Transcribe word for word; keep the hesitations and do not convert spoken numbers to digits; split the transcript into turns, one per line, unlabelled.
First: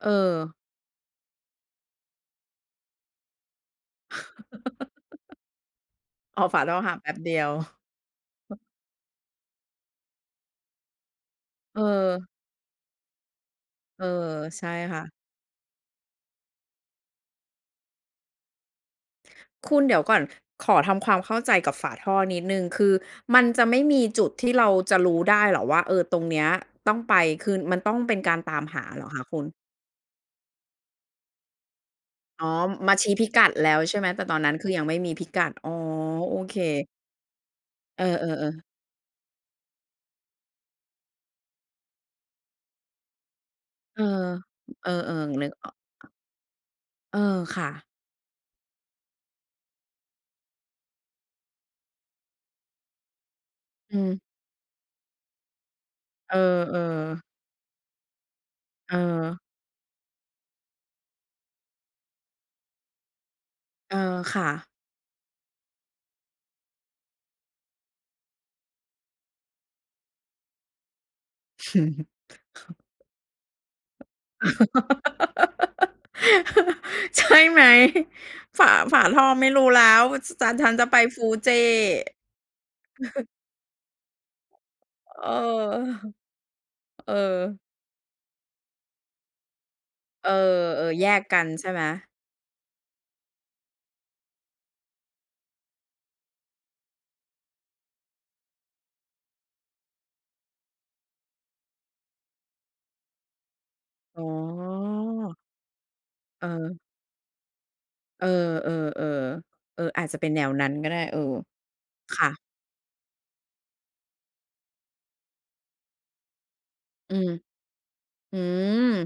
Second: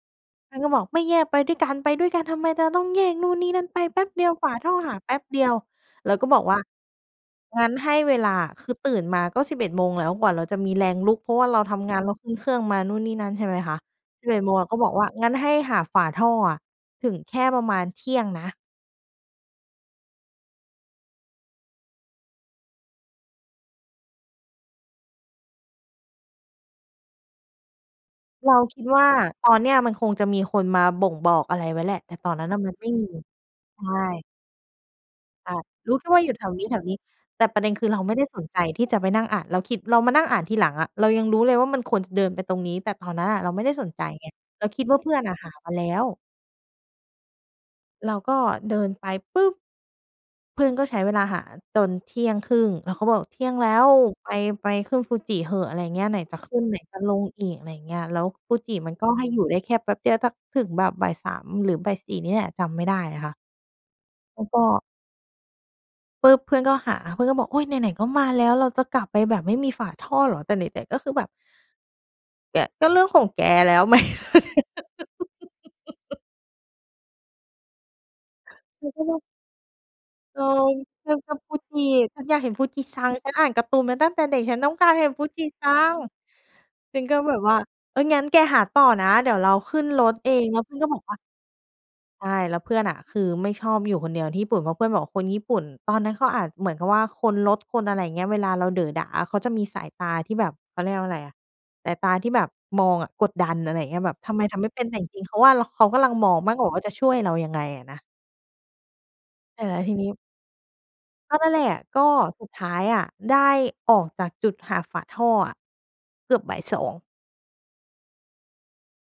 เออ
มันก็บอก "ไม่แยกไปด้วยกัน ไปด้วยกันทำไมจะต้องแยกนู่นนี่นั่น ไปแป๊บเดียวฝาท่อหาแป๊บเดียว" เราก็บ
อ๋
อ
อ
กว
ฝ
่า
าเราหาแป๊บเดียว
"งั้นให้เวลา"
อือ
คือตื่นมาก็ สิบเอ็ด โมงแล้ว กว่าเราจะมีแรงลุก เพราะว่าเราทำงาน เราข
เออ
ึ้นเครื่องมานู่นนี่นั่น ใช่ไหมคะ
เออ
สิบเอ็ด โมง
ใช
อ
่
ะ ก็บอก
ค่
ว่
ะ
า "งั้นให้หาฝาท่ออะ ถึงแค่ประมาณเที่ยงนะ"
คุณ เดี๋ยวก่อน ขอทำความเข้าใจกับฝาท่อนิดหนึ่ง คือมันจะไม่มีจุดที่เราจะรู้ได้เหรอว่า เอ่อ ตรงเนี้ยต้องไป คือมันต้องเป็นการ
เร
ต
า
าม
ค
ห
ิด
า
ว
เหร
่า
อคะคุ
ต
ณ?
อนเนี่ยมันคงจะมีคนมาบ่งบอกอะไรไว้แหละ แต่ตอน
อ
นั
๋อ
้นน่ะ มันไม่
มา
ม
ช
ี
ี้พิกัดแล้
ใ
ว
ช
ใช่ไหม
่
แต่ตอนนั้น คือ ยังไม่มีพิกัด
อา
อ๋อ
รู้แค่ว่าอยู
โอ
่แถ
เ
วน
ค
ี้ ๆ แต่ประเด็น คือ เร
เอ
าไม่ได้ส
อ
นใ
ๆ
จ
ๆ
ที่จะไปนั่งอ่าน เราคิด เรามานั่งอ่านทีหลังอะ เรายังรู้เลยว่า มันควรจะเดินไปตรงนี้ แต่ตอนนั้นน่ะเราไม่ได้สน
เ
ใ
อ
จ
อ
ไง เราคิ
เ
ด
อ
ว
อ
่า เพื่อนน่ะ
ๆ น
ห
ึ
า
กอ
ม
อ
า
ก
แล้
อะ
ว
เออ ค่ะ
เราก็เดินไปปุ๊บ! เพื่อนก็ใช้เวลาหาจน เที่ยงครึ่ง เราก็บอก "เที่ยงแล้ว
อืม
ไป ไปขึ้นฟูจิเถอะ" อะไรอย่างเงี้ย "ไหน
เอ
จ
อ
ะขึ้น ไหนจะล
ๆ
งอีก" อะไรอย่างเงี้ย แล้วฟูจิม
เ
ัน ก็ให้
ออ
อยู่ได้แค่แป๊บเดียว สักถึงแบบ บ่ายสาม หรือ บ่ายสี่ นี่แหละ จำไม่ได้นะคะ
เออ ค
แล
่
้วก็
ะ
ปุ๊บ! เพื่อนก็หา เพื่อนก็บอก "โอ๊ย ไหน ๆ ก็มาแล้ว เราจะกลับไปแบบไม่มีฝาท่อเหรอ?" แต่ไหน ๆ ก็คือแบบ เนี่ย ก็เรื่องของแกแล้ว ไหม?
ใช่ไหม ฝา
เรา
ฝ
ก็
า
ว่
ท
า
่อไม่รู้แล้ว
เอ
ฉ
อ
ัน ฉันจะไป
[unintelligible]
Fuji
Fuji ฉันอยากเห็น Fuji-san ฉันอ่านการ์ตูนมาตั้งแต่เด็ก ฉันต้องการเห็น
เออ
Fuji-san ฉัน
เออ
ก็แบบว่า "เอ่อ งั้นแกหาต่อนะเดี๋ยวเราขึ้นรถ
เอ
เอง" แล้วเพื่อนก็
อ
บ
ๆ
อก
แย
ว่า
กกันใช่ไหม?
ใช่ แล้วเพื่อนน่ะ คือไม่ชอบอยู่คนเดียวที่ญี่ปุ่น เพราะเพื่อนบอกคนญี่ปุ่น ตอนนั้นเขาอาจเหมือนกับว่า คนรถ คน อะไรอย่างเงี้ย เวลาเราเด๋อด่า เขาจะมีสายตาที่แบบ เขาเรียกว่าอะไรอะ สายตาที่แบบมองอะ กดดัน อะไรอย่างเงี้ย แบบ
อ๋
ทำไมทำไม่เป็น แต่จริง ๆ เข
อ
าว่า เรา เขากำลังมองมากกว่า
เออ
ว่า จะช่วยเรายังไงอะนะ
เออ ๆ
แต่แล
ๆ
้
เอ
ว
อ
ที
อ
น
า
ี้
จจะเป็นแนวนั้นก็ได้ เออ
ก็นั่นแหละ ก็
ค่ะ
สุดท้ายอะ ได้ออกจากจุดหาฝาท่ออะ เกือบ บ่ายสอง
อืม อืม